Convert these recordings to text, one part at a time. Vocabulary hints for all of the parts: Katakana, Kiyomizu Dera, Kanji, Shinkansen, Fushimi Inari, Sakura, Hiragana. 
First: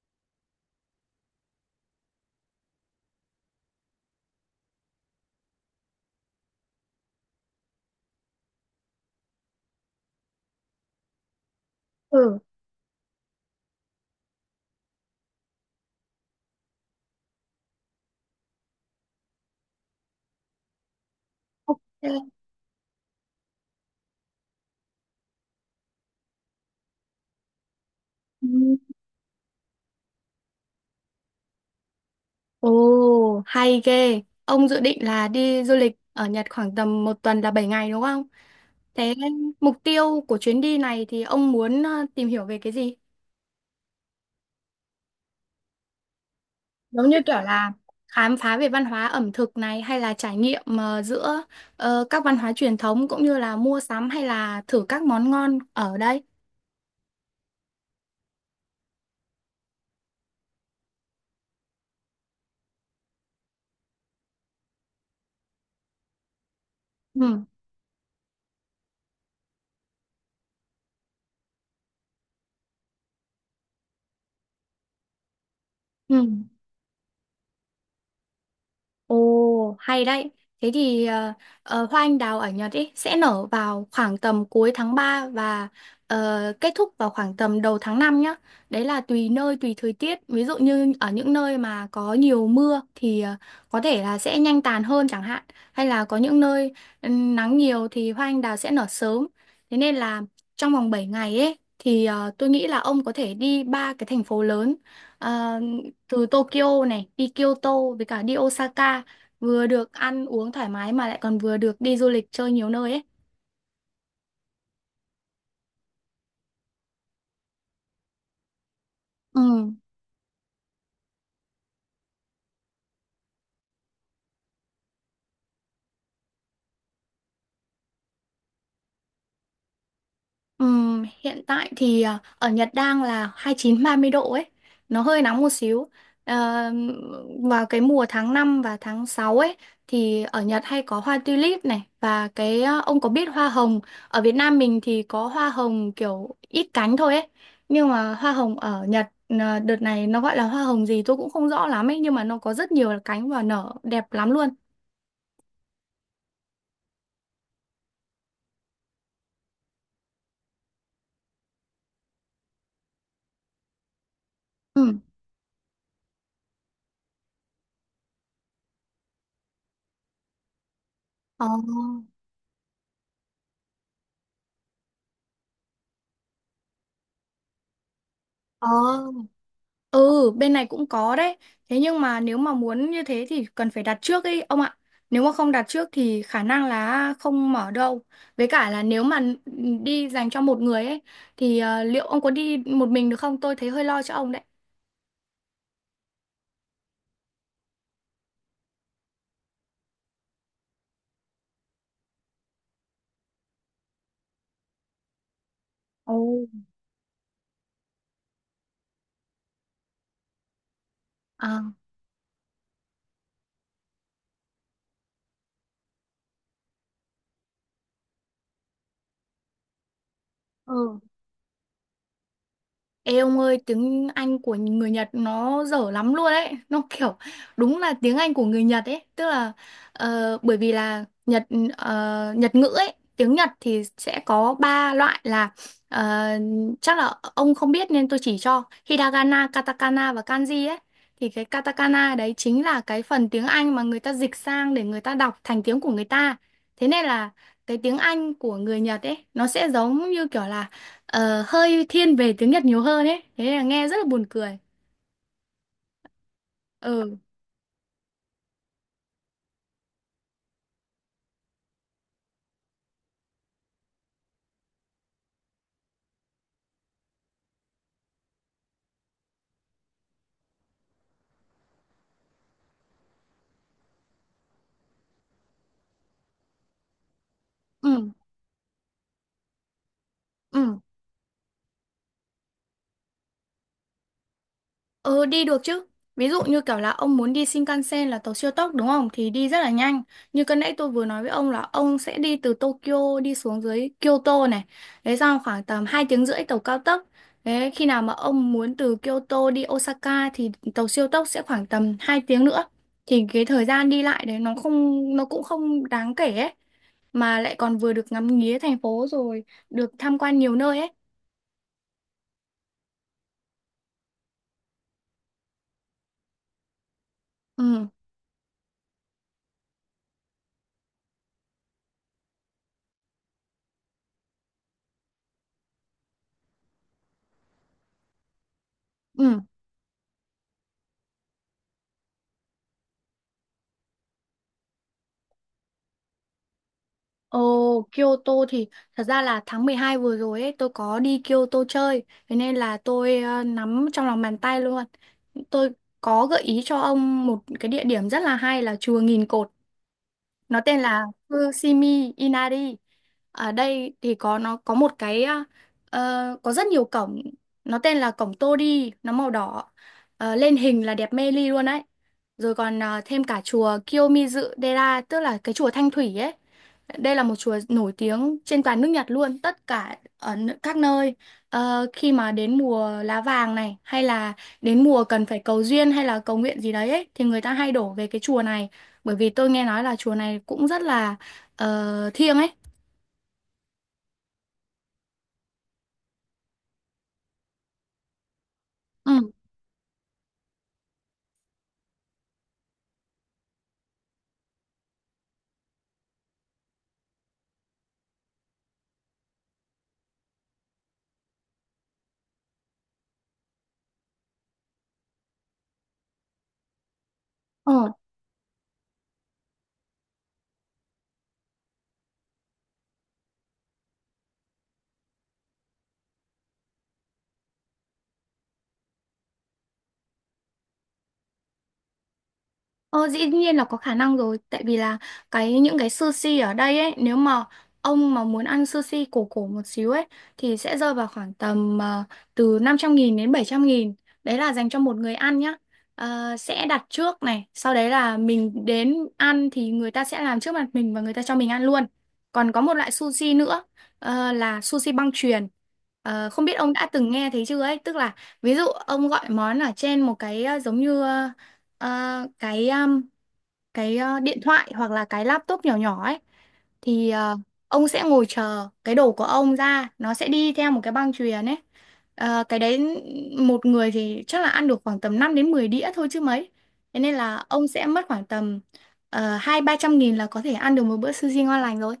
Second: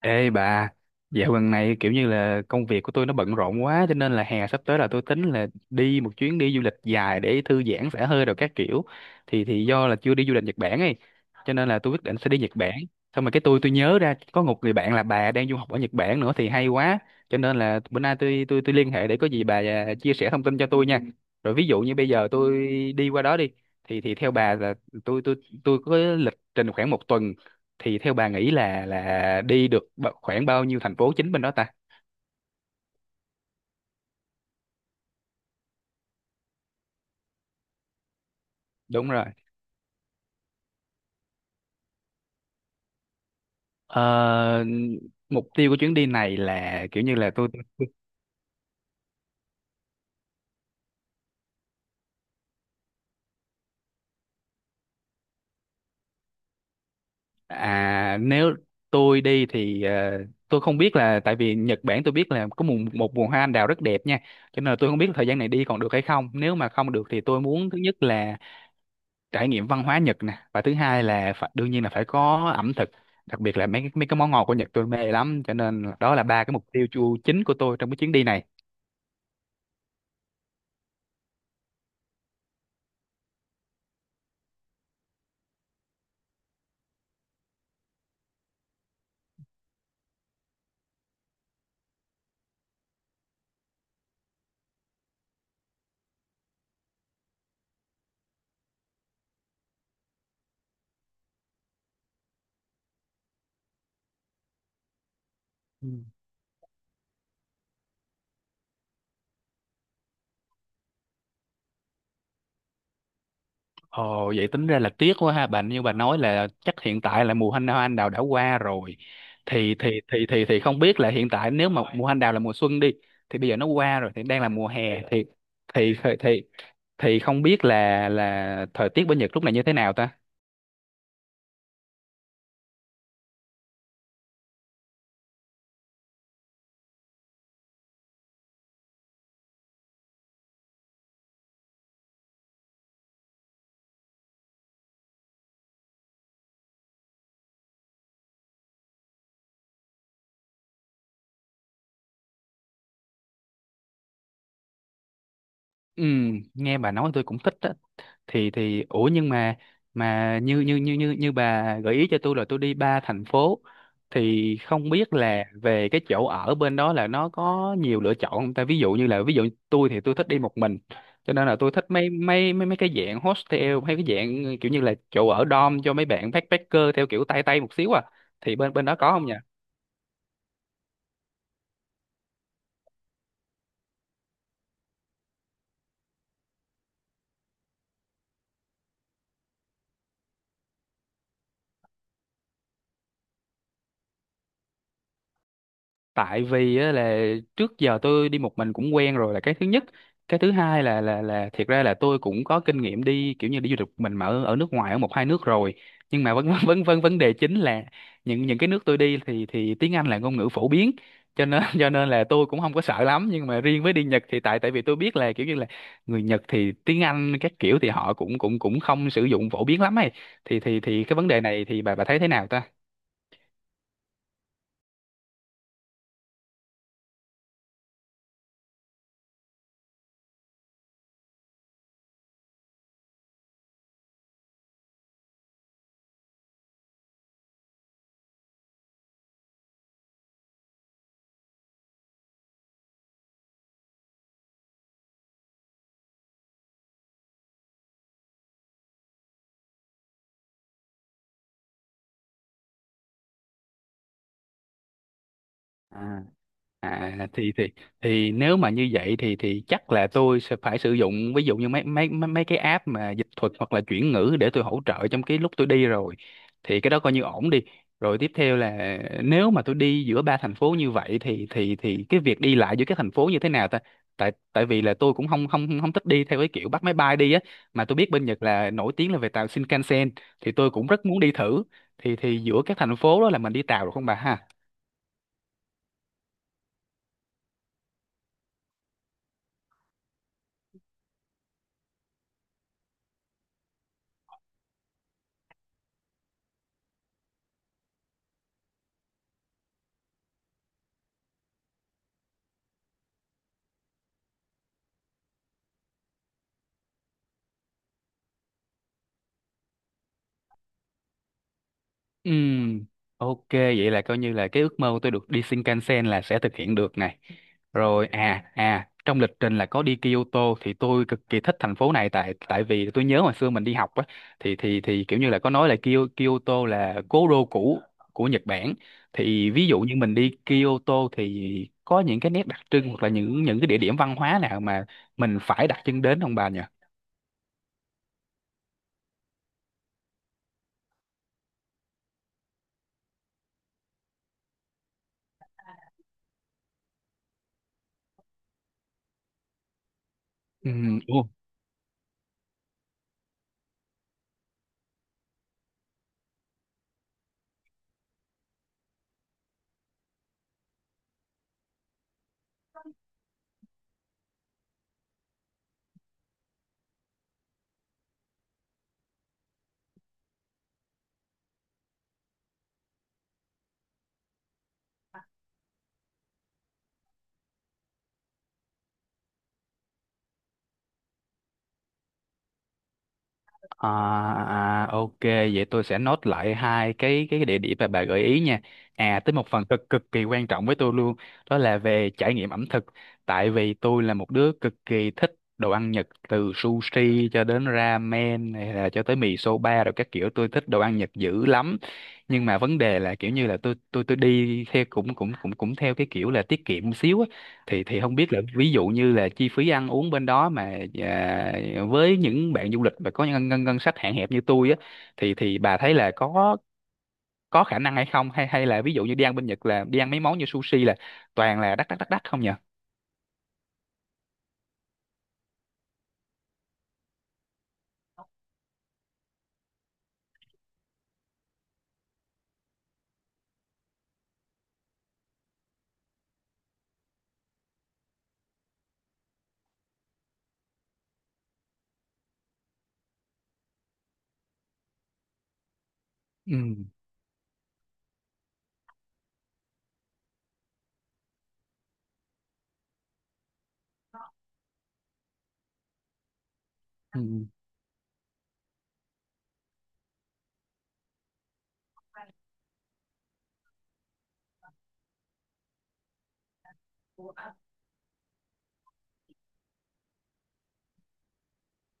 Ê bà, dạo gần này kiểu như là công việc của tôi nó bận rộn quá cho nên là hè sắp tới là tôi tính là đi một chuyến đi du lịch dài để thư giãn xả hơi rồi các kiểu. Thì do là chưa đi du lịch Nhật Bản ấy, cho nên là tôi quyết định sẽ Ừ, đi Nhật Bản. Xong rồi cái tôi nhớ ra có một người bạn là bà đang du học ở Nhật Bản nữa thì hay quá. Cho nên là bữa nay tôi liên hệ để có gì bà à, chia sẻ thông tin cho tôi nha. Rồi ví ok. dụ như bây giờ tôi đi qua đó đi, thì theo bà là tôi tôi tôi có lịch trình khoảng một tuần, thì theo bà Ừ. nghĩ là đi được khoảng bao nhiêu thành phố chính bên đó ta? Ồ, hay ghê. Ông dự định là đi du lịch ở Nhật khoảng tầm một tuần là 7 ngày đúng không? Đúng Thế rồi. mục tiêu của chuyến đi này thì ông muốn tìm hiểu về cái gì? Ờ, Mục tiêu của chuyến đi này là kiểu Giống như như là kiểu tôi. là khám phá về văn hóa ẩm thực này hay là trải nghiệm giữa các văn hóa truyền thống cũng như là mua sắm hay là thử các món ngon ở đây. À, nếu tôi đi thì tôi không biết là tại vì Nhật Bản tôi biết là có một vườn hoa anh đào rất đẹp nha, cho nên là tôi không biết là thời gian này đi còn được hay không. Nếu mà không được thì tôi Ừ, muốn thứ nhất là trải nghiệm văn hóa Nhật nè, và thứ hai là phải, đương nhiên là phải có ẩm thực, đặc biệt là mấy cái món ngọt của Nhật tôi mê lắm, cho nên đó ừ. là ba cái mục tiêu chính của tôi trong cái chuyến đi này. Ồ, hay đấy. Thế thì hoa anh đào ở Nhật ý, sẽ nở vào khoảng tầm cuối tháng 3 và kết thúc vào khoảng tầm đầu tháng 5 nhá. Đấy là tùy nơi, tùy thời tiết. Ví dụ như ở những nơi mà có nhiều mưa thì có thể là sẽ nhanh tàn hơn chẳng hạn. Hay là có những nơi nắng nhiều thì hoa anh đào sẽ nở sớm. Thế nên là trong vòng 7 ngày ấy thì tôi nghĩ là ông có thể đi ba cái thành phố lớn. Ờ, Ừ. từ Tokyo này đi Kyoto với cả đi Osaka, vừa được ăn uống thoải mái mà lại còn vừa được đi du lịch chơi nhiều nơi ấy. Ồ, vậy tính ra là tiếc quá ha bà, như bà nói là chắc hiện tại là mùa hoa hoa anh đào đã qua rồi, Ừ. thì không biết là hiện tại, nếu mà mùa hoa anh đào là mùa xuân đi thì bây giờ nó qua rồi thì đang là mùa hè, thì thì thì, thì không biết là thời tiết bên Nhật lúc này như thế nào ta? Ừ. Hiện tại thì ở Nhật đang là 29-30 độ ấy, nó hơi nóng một xíu. Ờ, vào cái mùa tháng 5 và tháng 6 ấy thì ở Nhật hay có hoa tulip này, và cái ông có biết hoa hồng ở Việt Nam mình thì có hoa hồng kiểu ít cánh thôi ấy, nhưng mà hoa hồng ở Nhật đợt này nó gọi là hoa hồng gì tôi cũng không rõ lắm ấy, nhưng mà nó có rất nhiều cánh và nở đẹp lắm luôn. ừ, Nghe bà nói tôi cũng thích á. Thì ủa nhưng mà như như như như như bà gợi ý cho tôi là tôi đi ba thành phố, thì không Ừ. biết là về cái chỗ ở bên đó là nó có nhiều lựa chọn không ta? Ví dụ như là, ví dụ tôi thì tôi thích đi một mình, cho Ờ. nên là tôi thích mấy mấy mấy mấy cái dạng hostel hay cái dạng kiểu như là chỗ ở dorm cho mấy bạn backpacker theo kiểu tay tay một xíu à, thì Ờ, bên bên đó có không nhỉ? ừ, bên này cũng có đấy. Thế nhưng mà nếu mà muốn như thế thì cần phải đặt trước ấy ông ạ. Nếu mà không đặt trước thì khả năng là không mở đâu. Với cả là nếu mà đi dành cho một người ấy thì liệu ông có đi một mình được không? Tôi thấy hơi lo cho ông đấy. Tại vì á, là trước giờ tôi đi một mình cũng quen rồi là cái thứ nhất, cái thứ hai là là thiệt ra là tôi cũng có kinh nghiệm đi kiểu như đi du lịch một mình mà ở, ở nước ngoài ở một hai nước rồi, Ồ. nhưng mà vấn vấn vấn vấn đề chính là những cái nước tôi đi thì tiếng Anh là ngôn ngữ phổ biến, cho À. nên cho nên là tôi cũng không có sợ lắm, nhưng mà riêng với đi Nhật thì tại tại vì tôi biết là kiểu như là người Nhật thì tiếng Anh các kiểu thì họ cũng cũng cũng không sử dụng phổ biến lắm ấy, thì thì Ừ. thì cái vấn đề này thì bà thấy thế nào Ê ông ơi, tiếng Anh của người Nhật nó dở lắm luôn ấy. Nó kiểu đúng là tiếng Anh của người Nhật ấy. Tức là bởi vì là Nhật ngữ ấy, tiếng Nhật thì sẽ có ba loại là ờ, chắc là ông không biết nên tôi chỉ cho Hiragana, Katakana và Kanji ấy. Thì cái Katakana đấy chính là cái phần tiếng Anh mà người ta dịch sang để người ta đọc thành tiếng của người ta. Thế nên là cái tiếng Anh của người Nhật ấy nó sẽ giống như kiểu là hơi thiên về tiếng Nhật nhiều hơn ấy, thế là nghe rất là buồn cười. ta? Ừ, À thì nếu mà như vậy thì chắc là tôi sẽ phải sử dụng ví dụ như mấy mấy mấy mấy cái app mà dịch thuật hoặc là chuyển ngữ để tôi hỗ trợ trong cái lúc tôi đi rồi. Thì cái đó coi như ổn đi. Rồi tiếp theo là nếu mà tôi đi giữa ba thành phố như vậy thì cái việc đi lại giữa các thành phố như thế nào ta? Tại tại vì là tôi cũng không không không thích đi theo cái kiểu bắt máy bay đi á, mà ừ, tôi biết bên Nhật là nổi tiếng là về tàu Shinkansen, thì tôi ừ, cũng rất muốn đi thử. Thì giữa các thành phố đó là mình đi tàu được không bà ha? ừ, đi được chứ. Ví dụ như kiểu là ông muốn đi Shinkansen là tàu siêu tốc đúng không thì đi rất là nhanh. Như cái nãy tôi vừa nói với ông là ông sẽ đi từ Tokyo đi xuống dưới Kyoto này, đấy xong khoảng tầm 2 tiếng rưỡi tàu cao tốc. Đấy, khi nào mà ông muốn từ Kyoto đi Osaka thì tàu siêu tốc sẽ khoảng tầm 2 tiếng nữa, thì cái thời gian đi lại đấy nó cũng không đáng kể ấy, mà lại còn vừa được ngắm nghía thành phố rồi được tham quan nhiều nơi ấy. Ừm, ok, vậy là coi như là cái ước mơ của tôi được đi Shinkansen là sẽ thực hiện được này. Ừ, Rồi à à, trong lịch trình là có đi Kyoto thì tôi cực kỳ thích thành phố này, tại tại vì tôi nhớ hồi xưa mình đi học á, thì kiểu như là có nói là Kyoto là cố đô cũ của Nhật Bản. ừ. Thì ví dụ như mình đi Kyoto thì có những cái nét đặc trưng hoặc là những cái địa điểm văn hóa nào mà mình phải đặt chân đến không bà nhỉ? Ồ, Kyoto thì thật ra là tháng 12 vừa rồi ấy tôi có đi Kyoto chơi, thế nên là tôi nắm trong lòng bàn tay luôn. Tôi có gợi ý cho ông một cái địa điểm rất là hay là chùa Nghìn Cột. Nó Ừ. tên là Fushimi Inari. Ở đây thì có nó có một cái ờ, ờ, có rất nhiều cổng, nó tên là cổng Tori, nó màu đỏ. Lên hình là đẹp mê ly luôn đấy, rồi còn thêm cả chùa Kiyomizu Dera tức là cái chùa Thanh Thủy ấy, đây là một chùa nổi tiếng trên toàn nước Nhật luôn, tất cả ở các nơi. Khi mà đến mùa lá vàng này hay là đến mùa cần phải cầu duyên hay là cầu nguyện gì đấy ấy, thì người ta hay đổ về cái chùa này, bởi vì tôi nghe nói là chùa này cũng rất là thiêng ấy. À, à, ok, vậy tôi sẽ nốt lại hai cái địa điểm mà bà gợi ý nha. À, Ừ. tới một phần cực cực kỳ quan trọng với tôi luôn, đó là về trải nghiệm ẩm thực. Tại vì tôi là một đứa cực kỳ thích đồ ăn Nhật, từ sushi cho đến ramen hay là cho tới mì soba rồi các kiểu, tôi thích đồ ăn Nhật dữ lắm. Nhưng mà vấn đề là kiểu như là tôi đi theo cũng cũng cũng cũng theo cái kiểu là tiết kiệm một xíu á, thì Ờ. thì không biết là ví dụ như là chi phí ăn uống bên đó mà à, với những bạn du lịch mà có ngân ngân ngân sách hạn hẹp như tôi á, thì bà thấy là có khả năng hay không, hay hay là ví dụ như đi ăn bên Nhật là đi ăn mấy món như sushi là toàn là đắt đắt đắt đắt không nhỉ? Ờ, dĩ nhiên là có khả năng rồi, tại vì là những cái sushi ở đây ấy, nếu mà ông mà muốn ăn sushi cổ cổ một xíu ấy thì sẽ rơi vào khoảng tầm từ 500.000 đến 700.000, đấy là dành cho một người ăn nhá. Sẽ đặt trước này, sau đấy là mình đến ăn thì người ta sẽ làm trước mặt mình và người ta cho mình ăn luôn. Còn có một loại sushi nữa là sushi băng chuyền. Không biết Ừ. ông đã từng nghe thấy chưa ấy, tức là ví dụ ông gọi món ở trên một cái giống như ờ, À, cái điện thoại hoặc là cái laptop nhỏ nhỏ ấy, thì Ừ. ông sẽ ngồi chờ cái đồ của ông ra, nó sẽ đi theo một cái băng chuyền ấy. Cái đấy một người thì chắc là ăn được khoảng tầm 5 đến 10 đĩa thôi chứ mấy, thế nên là ông sẽ mất khoảng tầm hai ba trăm nghìn là có thể ăn được một bữa sushi ngon lành rồi.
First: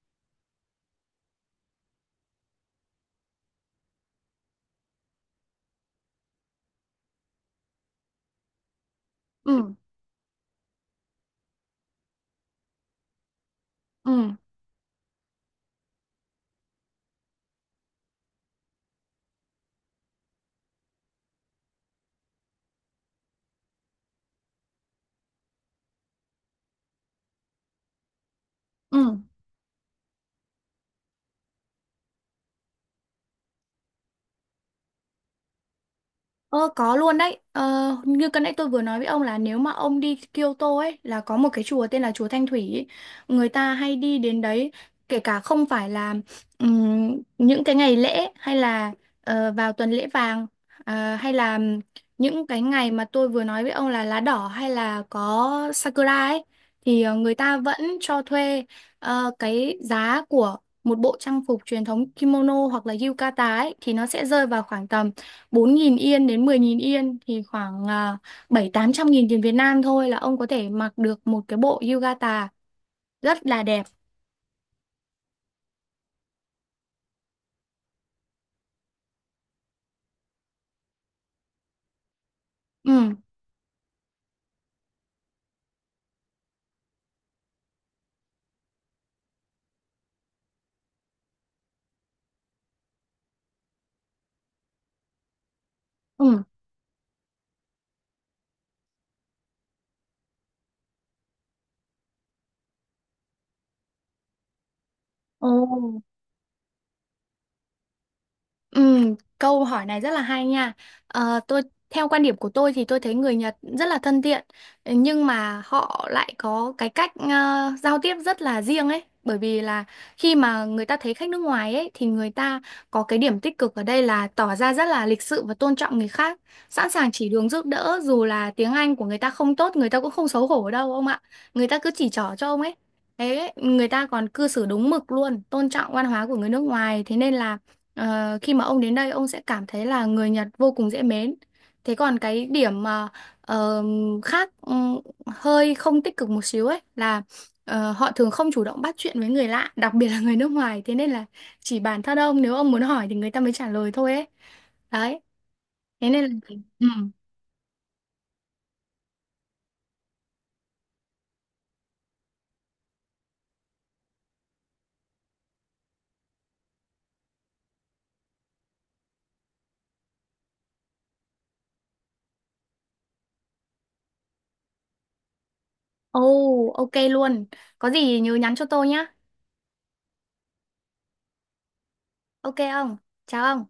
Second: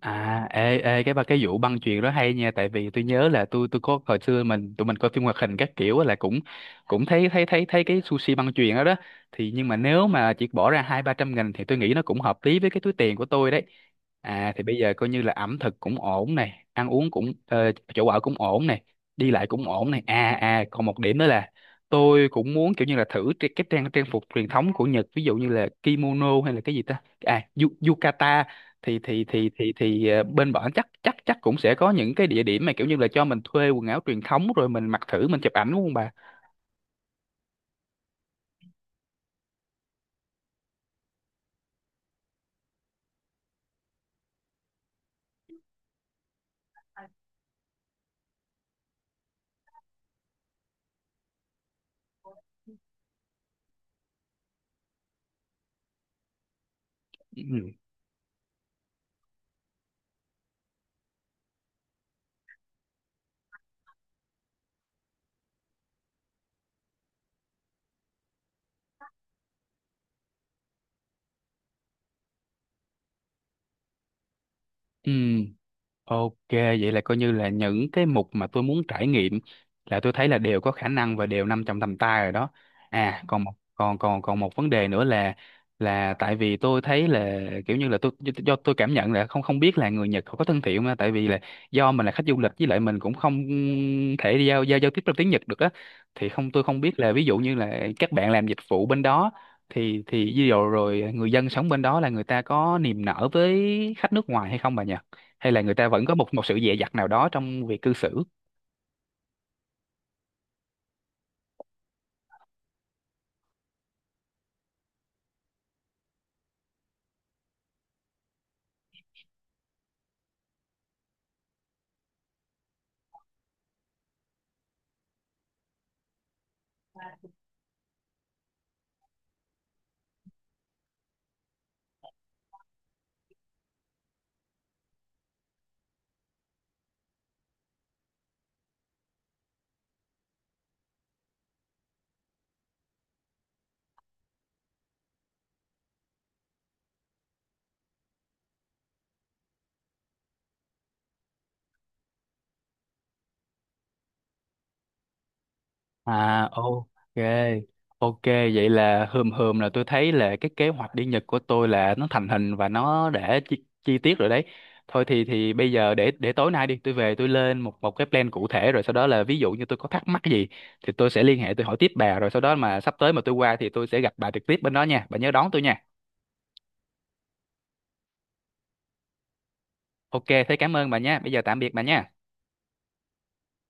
À, ê, ê, cái ba cái vụ băng chuyền đó hay nha, tại vì tôi nhớ là tôi có hồi xưa tụi mình coi phim hoạt hình các kiểu á là cũng cũng thấy thấy thấy thấy cái sushi băng chuyền đó đó, thì nhưng Ừ, mà nếu mà chỉ bỏ ra hai ba trăm nghìn thì tôi nghĩ nó cũng hợp lý với cái túi tiền của tôi đấy. ừ, À, thì bây giờ coi như là ẩm thực cũng ổn này, ăn uống cũng ờ, chỗ ở cũng ổn này, đi lại cũng ổn này. À à, còn một điểm nữa là tôi cũng muốn kiểu như là thử cái trang trang phục truyền thống của Nhật, ví dụ như là kimono hay là cái gì ta? À, yukata, ừ. thì bên bọn chắc chắc chắc cũng sẽ có những cái địa điểm mà kiểu như là cho mình thuê quần áo truyền thống rồi mình mặc thử mình chụp ảnh đúng không bà? Ờ, có luôn đấy. Ờ, như cái nãy tôi vừa nói với ông là nếu mà ông đi Kyoto ấy là có một cái chùa tên là chùa Thanh Thủy ấy. Người ta hay đi đến đấy, kể cả không phải là những cái ngày lễ hay là vào tuần lễ vàng, hay là những cái ngày mà tôi vừa nói với ông là lá đỏ hay là có Sakura ấy, thì người ta Ừ. vẫn cho thuê. Cái giá của một bộ trang phục truyền thống kimono hoặc là yukata ấy thì nó sẽ rơi vào khoảng tầm 4.000 yên đến 10.000 yên, thì khoảng bảy tám trăm nghìn tiền Việt Nam thôi là ông có thể mặc được một cái bộ yukata rất là đẹp. Ừ. Ok, vậy là coi như là những cái mục mà tôi muốn trải nghiệm là tôi thấy là đều có khả năng và đều nằm trong tầm tay rồi đó. Ừ, À, còn một vấn đề nữa là tại vì tôi thấy là kiểu như là tôi, do tôi cảm nhận là không không biết là người Nhật họ có thân thiện không á, tại vì là do mình là khách du lịch với lại mình cũng không thể giao giao giao tiếp trong tiếng Nhật được á, thì ừ. không tôi không biết là ví dụ như là các bạn làm dịch vụ bên đó thì ví dụ rồi người dân sống bên đó là người ta có niềm nở với khách nước ngoài hay không bà nhỉ? Ồ. Hay là người ta vẫn có một một sự dè dặt nào đó trong việc cư xử. Ừ, câu hỏi này rất là hay nha. Ờ, theo quan điểm của tôi thì tôi thấy người Nhật rất là thân thiện, nhưng mà họ lại có cái cách giao tiếp rất là riêng ấy. Bởi vì là khi mà người ta thấy khách nước ngoài ấy thì người ta có cái điểm tích cực ở đây là tỏ ra rất là lịch sự và tôn trọng người khác, sẵn sàng chỉ đường giúp đỡ dù là tiếng Anh của người ta không tốt, người ta cũng không xấu hổ đâu ông ạ. Người ta cứ chỉ trỏ cho ông ấy. Thế người ta còn cư xử đúng mực luôn, tôn trọng văn hóa của người nước ngoài. Thế nên là khi mà ông đến đây ông sẽ cảm thấy là người Nhật vô cùng dễ mến. Thế còn cái điểm mà ờ, khác hơi không tích cực một xíu ấy là họ thường không chủ động bắt chuyện với người lạ, đặc biệt là người nước ngoài. Thế nên là chỉ bản thân ông nếu ông muốn hỏi thì người ta mới trả lời thôi ấy. Đấy. Thế nên là À, ừ. ok. Ok, vậy là hờm hờm là tôi thấy là cái kế hoạch đi Nhật của tôi là nó thành hình và nó đã chi tiết rồi đấy. Thôi thì bây giờ, để tối nay đi, tôi về tôi lên một một cái plan cụ thể, rồi sau đó là ví dụ như tôi có thắc mắc gì thì tôi sẽ liên hệ, tôi hỏi tiếp bà, rồi sau đó mà sắp tới mà tôi qua thì tôi sẽ gặp bà trực tiếp bên đó nha, bà nhớ đón tôi nha. Oh, ok luôn. Có gì nhớ nhắn cho tôi nhá. Ok, thế cảm ơn bà nha, bây giờ tạm biệt bà nha. Ok ông. Chào ông.